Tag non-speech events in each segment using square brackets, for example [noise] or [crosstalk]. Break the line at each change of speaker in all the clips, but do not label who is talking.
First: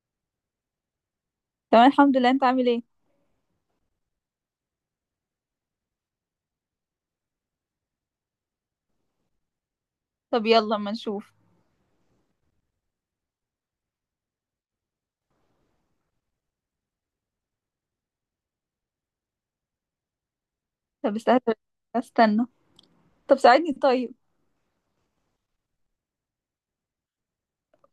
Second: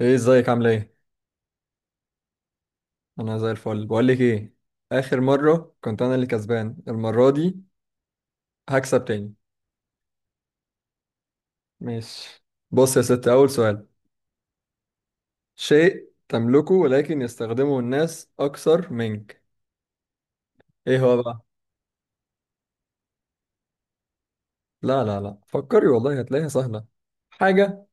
ايه، ازيك؟ عامله ايه؟
تمام، الحمد لله، انت عامل ايه؟
انا زي الفل. بقول لك ايه؟ اخر مره كنت انا اللي كسبان، المره دي هكسب تاني.
طب، يلا اما نشوف.
ماشي. بص يا ست، اول سؤال. شيء تملكه ولكن يستخدمه الناس اكثر منك. ايه
طب
هو بقى؟
استنى، استنى. طب ساعدني طيب.
لا لا لا، فكري والله هتلاقيها سهله. حاجه.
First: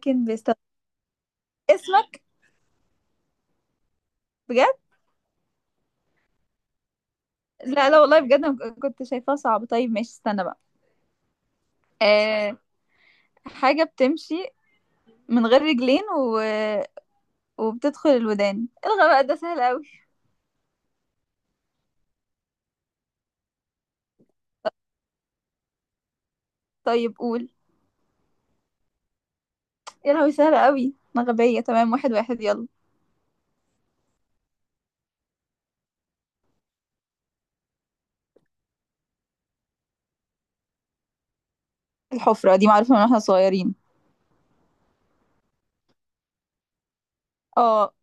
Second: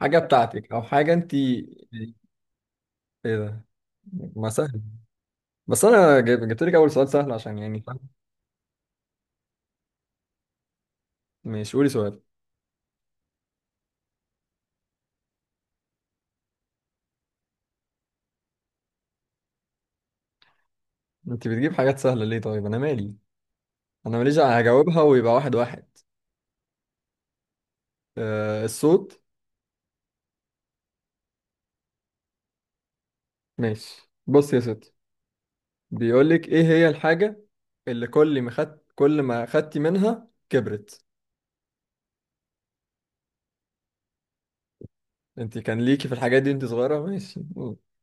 حاجه
بيستنى.
بتاعتك او حاجه انت، ايه
اسمك.
ده؟ ما
بجد؟
سهل. بس انا جبت لك اول سؤال سهل عشان يعني.
لا لا، والله بجد انا كنت شايفاها صعبة. طيب ماشي، استنى بقى.
ماشي، قولي سؤال.
آه حاجة بتمشي من غير رجلين و... وبتدخل الودان، الغى بقى، ده سهل قوي.
انت بتجيب حاجات سهله ليه؟ طيب انا مالي. انا ماليش هجاوبها ويبقى 1-1.
طيب، قول.
آه، الصوت.
يا لهوي، سهل قوي، انا غبية. تمام، واحد واحد، يلا.
ماشي، بص يا ستي. بيقول لك ايه هي الحاجة اللي كل ما خدتي منها كبرت.
الحفرة دي معروفة من واحنا صغيرين.
انت كان ليكي في الحاجات دي انت صغيرة. ماشي، قول.
اه.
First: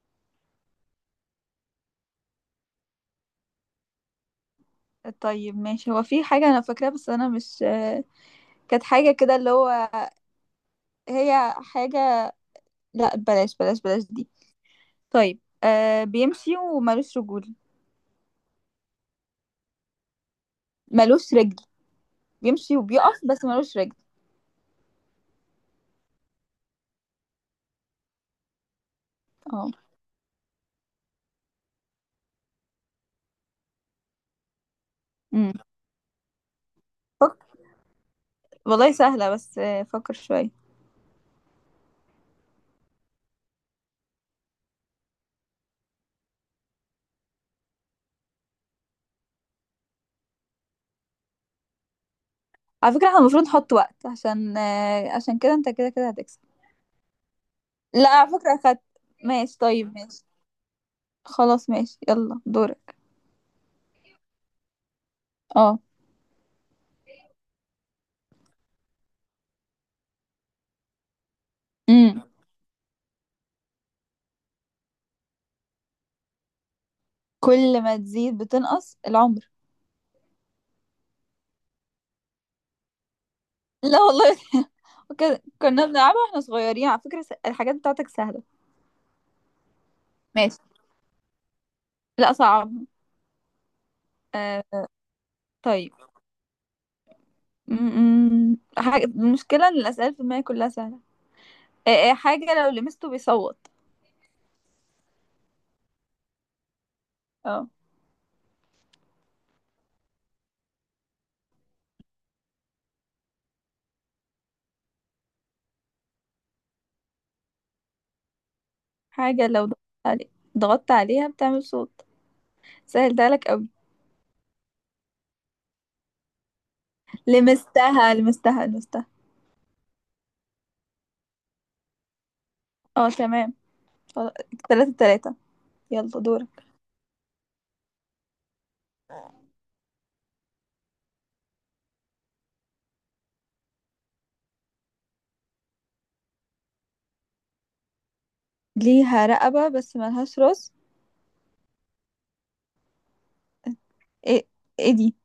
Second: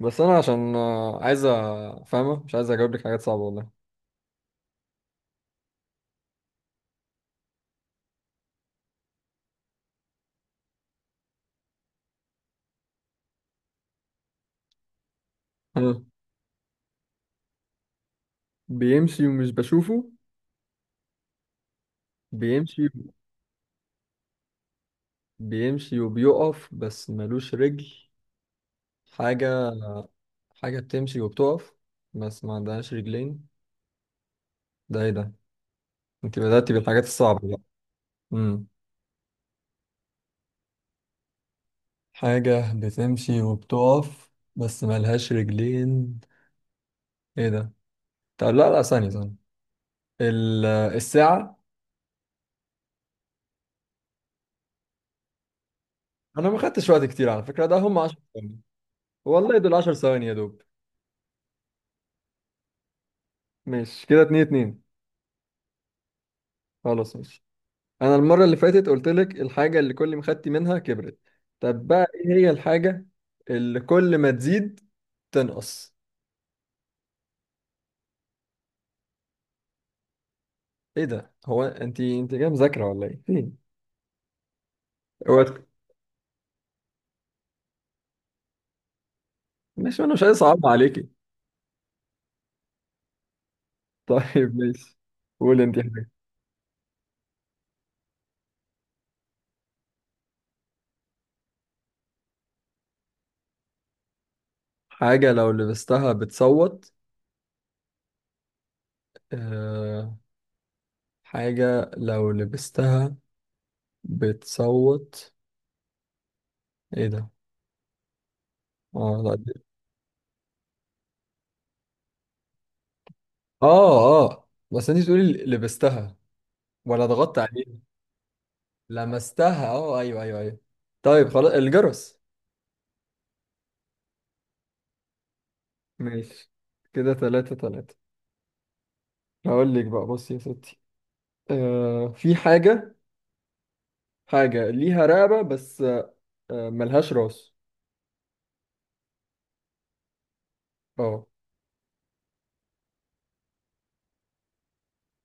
بس انا عشان عايزة. فاهمة، مش عايز اجاوب لك حاجات صعبة والله.
طيب ماشي، هو في حاجة انا فاكراها بس انا مش كانت حاجة كده اللي هو، هي حاجة، لا بلاش بلاش بلاش دي. طيب،
ها.
بيمشي ومالوش رجول.
بيمشي ومش بشوفه.
مالوش رجل. بيمشي
بيمشي.
وبيقف بس مالوش رجل.
بيمشي وبيقف بس ملوش رجل. حاجة.
اه.
حاجة بتمشي وبتقف بس ما عندهاش رجلين. ده ايه ده؟
امم
انت بدأتي بالحاجات
فك...
الصعبة بقى. مم.
والله سهلة، بس فكر شوية.
حاجة بتمشي وبتقف بس ملهاش رجلين. ايه ده؟ طب لا لا، ثانية ثانية. الساعة.
على فكرة احنا المفروض نحط وقت، عشان كده انت كده كده هتكسب.
انا ما خدتش وقت كتير على فكرة، ده هم
لا
10
على فكرة
ثواني.
اخدت.
والله
ماشي،
دول 10
طيب ماشي.
ثواني يا دوب.
خلاص ماشي، يلا دورك.
ماشي، كده 2-2.
اه.
خلاص، ماشي. انا المرة اللي فاتت قلت لك الحاجة اللي كل ما خدتي منها كبرت. طب بقى،
امم
ايه هي الحاجة اللي كل ما تزيد تنقص؟
كل ما تزيد بتنقص العمر.
ايه ده؟ هو انت جاية مذاكرة ولا ايه؟ فين؟
لا والله. [laughs]
هو.
وكده كنا بنلعبها واحنا صغيرين. على فكرة الحاجات بتاعتك سهلة.
ماشي، انا مش عايز
ماشي.
اصعب عليكي.
لا صعب.
[laughs] طيب
آه.
ماشي. قول انت.
طيب. م- حاجة، المشكلة ان الأسئلة في دماغي كلها سهلة. إيه حاجة لو لمسته بيصوت.
حاجة لو لبستها بتصوت.
اه.
أه، حاجة لو لبستها بتصوت. ايه ده؟ اه، لا
حاجة
دي-
لو ضغطت عليها بتعمل صوت. سهلتها لك قوي.
اه اه، بس انت تقولي لبستها ولا ضغطت عليها؟
لمستها، لمستها، لمستها.
لمستها، اه ايوه ايوه ايوه. طيب، خلاص الجرس.
اه تمام. خلاص. تلاتة تلاتة، يلا دورك.
ماشي، كده 3-3. هقول لك بقى، بصي يا ستي. أه، في حاجة. حاجة ليها رقبة بس. أه، ملهاش راس.
ليها رقبة بس ملهاش راس.
اه،
ايه ايه دي؟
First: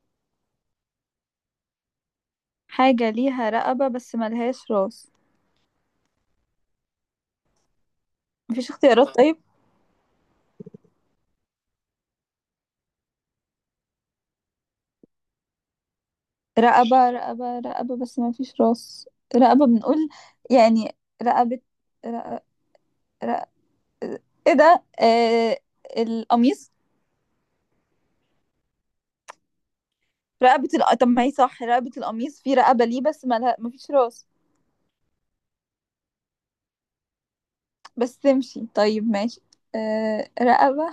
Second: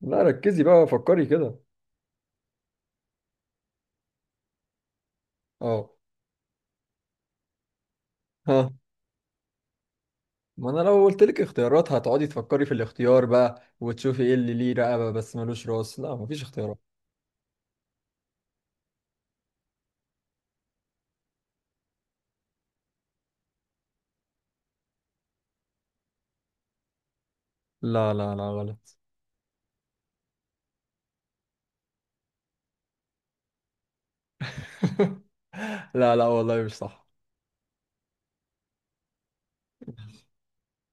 لا ركزي بقى، فكري كده.
حاجة ليها رقبة بس ملهاش راس.
اه. ها.
مفيش اختيارات طيب؟
ما انا لو قلت لك اختيارات هتقعدي تفكري في الاختيار بقى وتشوفي ايه اللي ليه رقبة بس ملوش راس. لا، مفيش اختيارات.
رقبة، رقبة، رقبة بس مفيش راس. رقبة، بنقول يعني. رقبة، رقبة، ايه ده، القميص.
لا لا لا، غلط.
رقبة طب ما هي صح، رقبة القميص، في رقبة ليه بس ما فيش راس.
[laughs] لا لا، والله مش صح.
بس تمشي. طيب ماشي. آه، رقبة.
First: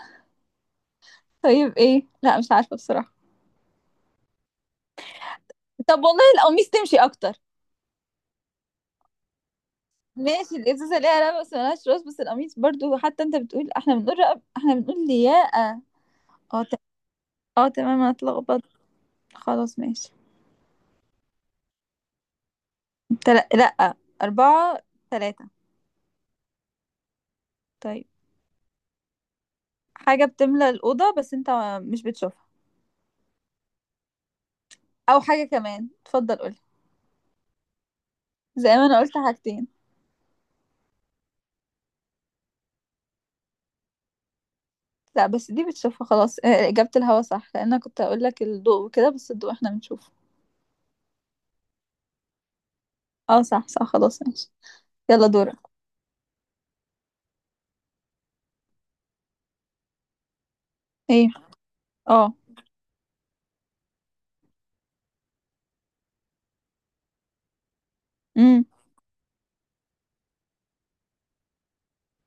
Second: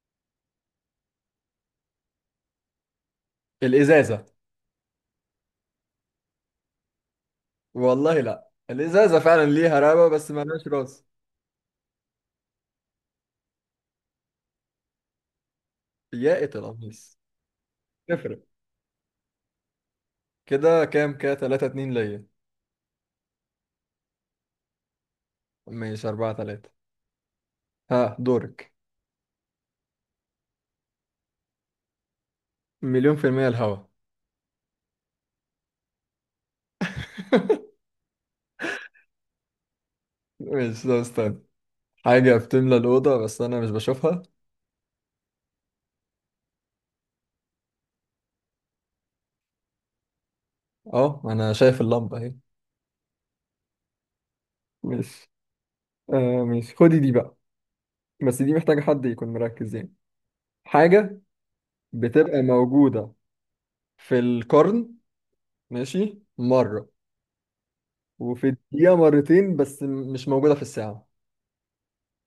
طيب ايه؟ لا مش عارفة بصراحة.
الازازة.
طب والله القميص تمشي اكتر.
والله لا، الازازة فعلا ليها رقبة بس
ماشي،
ملهاش
الازازة
راس.
ليها رقبة بس ملهاش راس، بس القميص برضو، حتى انت بتقول، احنا بنقول رقبة، احنا بنقول لياقة.
يا
اه
القميص.
اه تمام، انا
تفرق.
اتلخبطت. خلاص ماشي.
كده كام كده؟ 3-2 ليا.
لا، أربعة، تلاتة.
ماشي، 4-3.
طيب.
ها، دورك.
حاجة بتملى الأوضة بس انت مش بتشوفها.
مليون في المية الهوا.
أو حاجة كمان، اتفضل قولي، زي ما انا قلت حاجتين.
ماشي ده، استنى. حاجة بتملى الأوضة بس أنا مش بشوفها.
لا بس دي بتشوفها، خلاص. اجابة الهوا صح، لان انا كنت اقول لك الضوء وكده، بس الضوء احنا بنشوفه.
أه، أنا شايف اللمبة أهي.
اه صح صح، خلاص ماشي. يلا
ماشي.
دورك.
آه، ماشي، خدي دي بقى. بس دي محتاجة حد يكون مركز يعني. حاجة
ايه؟ اه.
بتبقى موجودة في القرن ماشي مرة وفي
امم
الدقيقة مرتين بس مش موجودة في الساعة.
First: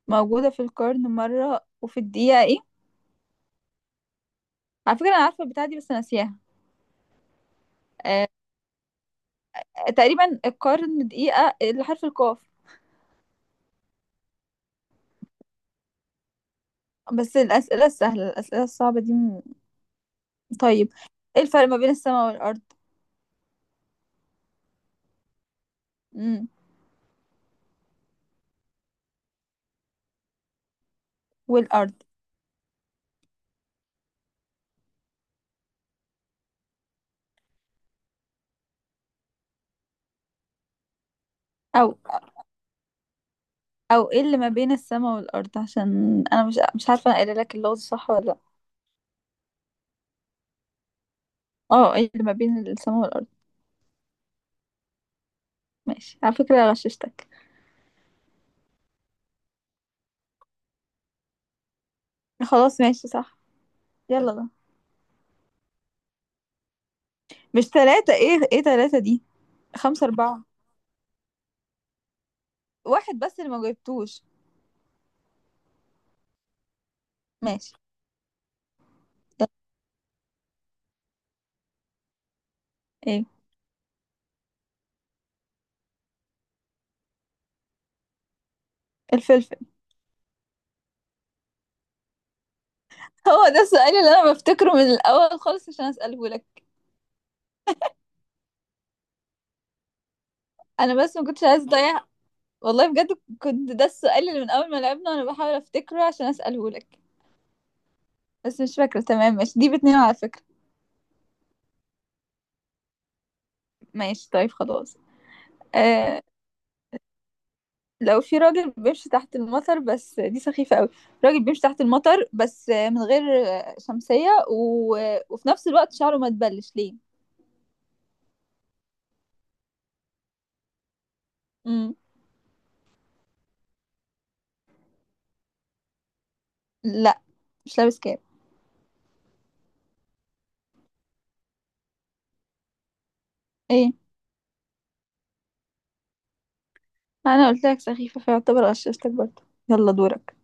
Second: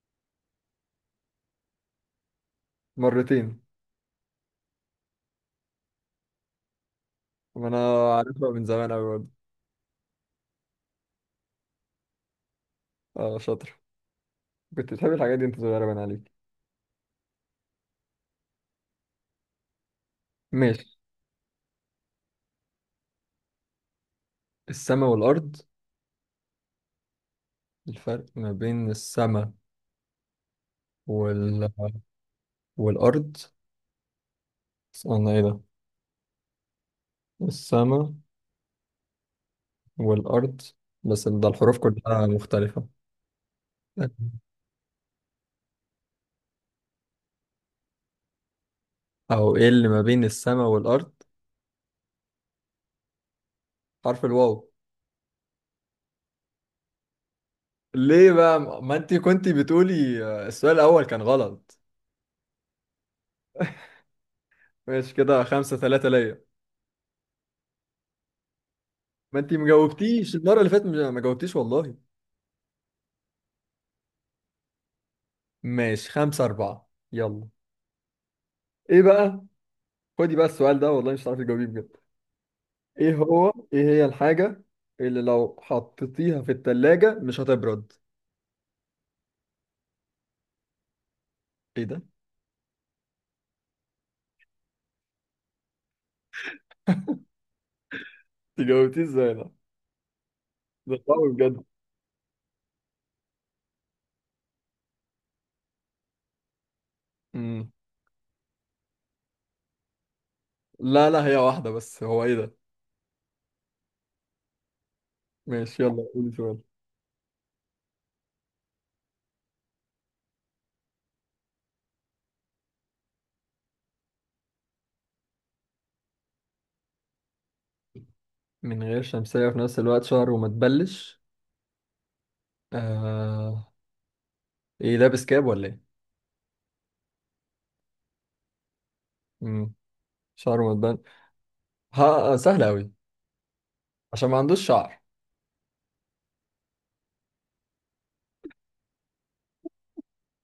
موجودة في القرن مرة وفي الدقيقة ايه؟
مرتين.
على فكرة انا عارفة البتاعة دي بس ناسياها.
وأنا
آه،
عارفها من زمان أوي برضه.
تقريبا، القرن دقيقة، اللي حرف القاف.
اه، شاطر. كنت بتحب الحاجات دي أنت صغيرة، باين عليك.
بس الأسئلة السهلة، الأسئلة الصعبة دي طيب.
ماشي.
ايه الفرق ما بين السماء والأرض؟
السما والأرض.
امم
الفرق ما بين السما وال...
والأرض.
والأرض. استنى، إيه ده؟ السما والأرض. بس ده الحروف
او.
كلها مختلفة.
او، ايه اللي ما بين السماء والأرض، عشان انا مش عارفة انا قايله لك اللغز صح ولا لأ.
أو، إيه اللي ما بين السما والأرض؟
اه، ايه اللي ما بين السماء والارض؟
حرف الواو.
ماشي، على فكرة غششتك.
ليه بقى؟ ما انت كنت بتقولي السؤال الاول كان غلط.
خلاص ماشي صح. يلا، ده.
ماشي، كده 5-3 ليا.
مش ثلاثة، ايه ثلاثة دي؟
ما انت
خمسة
مجاوبتيش
اربعة،
المرة اللي فاتت، ما جاوبتيش والله.
واحد بس اللي ما جبتوش.
ماشي، 5-4 يلا.
ماشي،
ايه بقى؟
يلا.
خدي بقى السؤال ده، والله مش هتعرفي تجاوبيه بجد. ايه
ايه؟
هو؟ ايه هي الحاجة اللي لو حطيتيها في التلاجة مش هتبرد؟
الفلفل.
ايه ده؟
هو ده السؤال اللي انا بفتكره من الاول خالص عشان اساله لك.
انت جاوبتيه ازاي ده؟ ده
انا
صعب
بس ما كنتش عايز
بجد.
اضيع. والله بجد، كنت ده السؤال اللي من اول ما لعبنا وانا بحاول افتكره عشان اساله لك.
مم.
بس مش فاكرة تمام. ماشي، دي باتنين على فكرة.
لا لا، هي واحدة بس. هو ايه ده؟
ماشي، طيب خلاص.
ماشي، يلا
آه
قولي سؤال.
لو في راجل بيمشي تحت المطر، بس دي سخيفة قوي. راجل بيمشي تحت المطر بس من غير شمسية و... وفي نفس الوقت شعره ما تبلش ليه؟
من غير شمسية في نفس الوقت شهر وما تبلش.
مم.
آه، ايه، لابس كاب ولا ايه؟
لا مش لابس كاب.
امم. شعره متبان. ها، سهل قوي.
ايه؟
عشان ما عندوش شعر.
انا قلت لك سخيفة، فيعتبر غششتك برضه. يلا دورك.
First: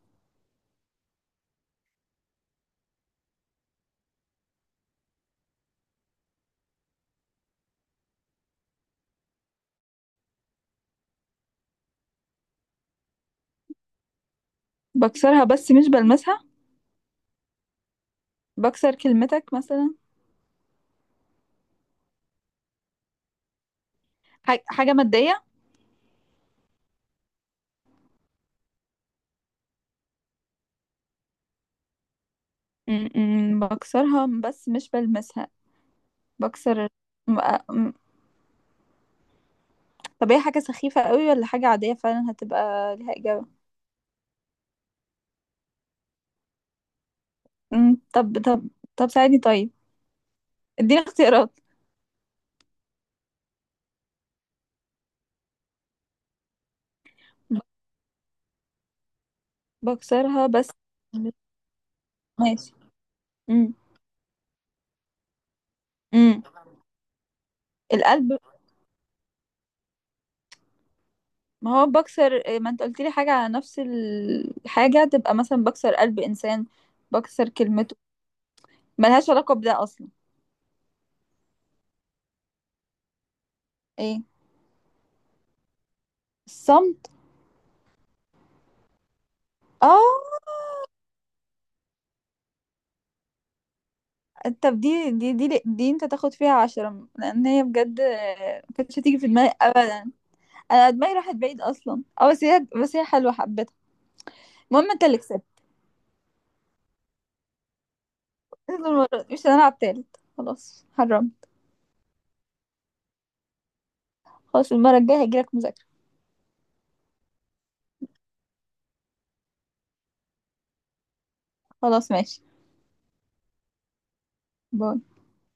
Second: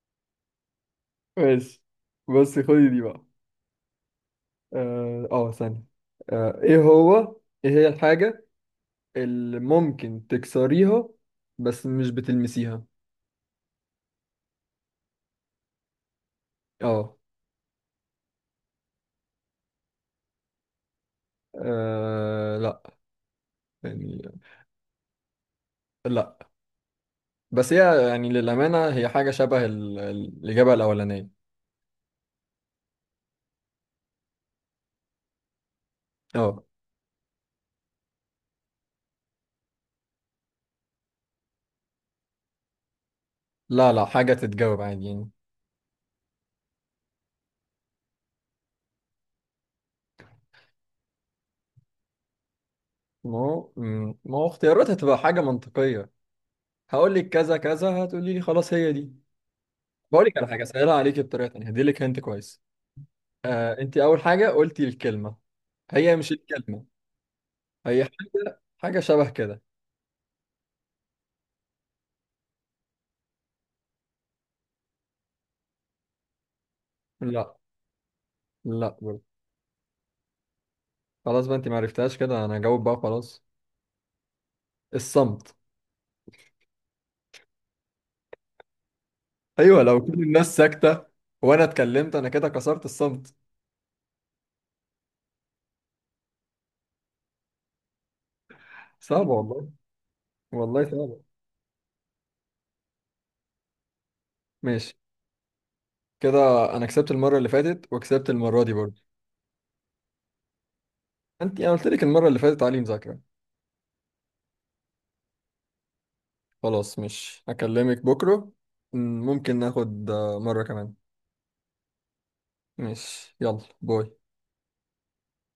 ماشي، بص خدي دي بقى. اه، ثانية. آه، ايه هو؟ ايه هي الحاجة اللي ممكن تكسريها بس مش بتلمسيها؟
بكسرها بس مش بلمسها.
اه.
بكسر كلمتك مثلا.
لا. يعني.
حاجة مادية.
لا. بس هي يعني، للأمانة، هي حاجة شبه الإجابة الأولانية.
بكسرها بس مش بلمسها.
اه.
بكسر م- م- طب هي حاجة سخيفة قوي ولا حاجة عادية فعلا هتبقى ليها إجابة؟
لا لا، حاجة تتجاوب عادي يعني.
طب. طب ساعدني طيب، اديني اختيارات.
ما هو، ما هو اختياراتها تبقى حاجة منطقية. هقول لك كذا كذا، هتقولي لي خلاص هي دي. بقول لك على
بكسرها
حاجه،
بس.
اسالها عليكي بطريقه ثانيه هدي لك هنت كويس.
ماشي. امم
آه، انت اول حاجه قلتي الكلمه. هي مش
امم
الكلمه. هي
القلب.
حاجه حاجه شبه كده.
ما هو بكسر، ما انت قلت لي حاجة على نفس الحاجة، تبقى مثلا بكسر قلب انسان، بكسر
لا
كلمته.
لا برضه.
ملهاش علاقة بده اصلا.
خلاص بقى، انت ما عرفتهاش. كده انا هجاوب بقى، خلاص.
ايه؟
الصمت.
الصمت.
ايوه،
اه.
لو كل الناس ساكته وانا اتكلمت، انا كده كسرت الصمت.
طب دي انت تاخد فيها عشرة، لان هي بجد ما كانتش هتيجي في
صعبه
دماغي
والله.
ابدا.
والله
انا دماغي
صعبه.
راحت بعيد اصلا. اه، بس هي حلوة، حبيتها. المهم
ماشي
انت اللي كسبت.
كده. انا كسبت المره اللي فاتت وكسبت المره دي برضه.
المرة دي مش هنلعب تالت، خلاص حرام.
انت، انا قلت لك المره اللي فاتت علي مذاكره.
خلاص، المرة الجاية هجيلك مذاكرة.
خلاص، مش هكلمك بكرة. ممكن ناخد مرة كمان.
خلاص ماشي،
مش، يلا باي.
باي.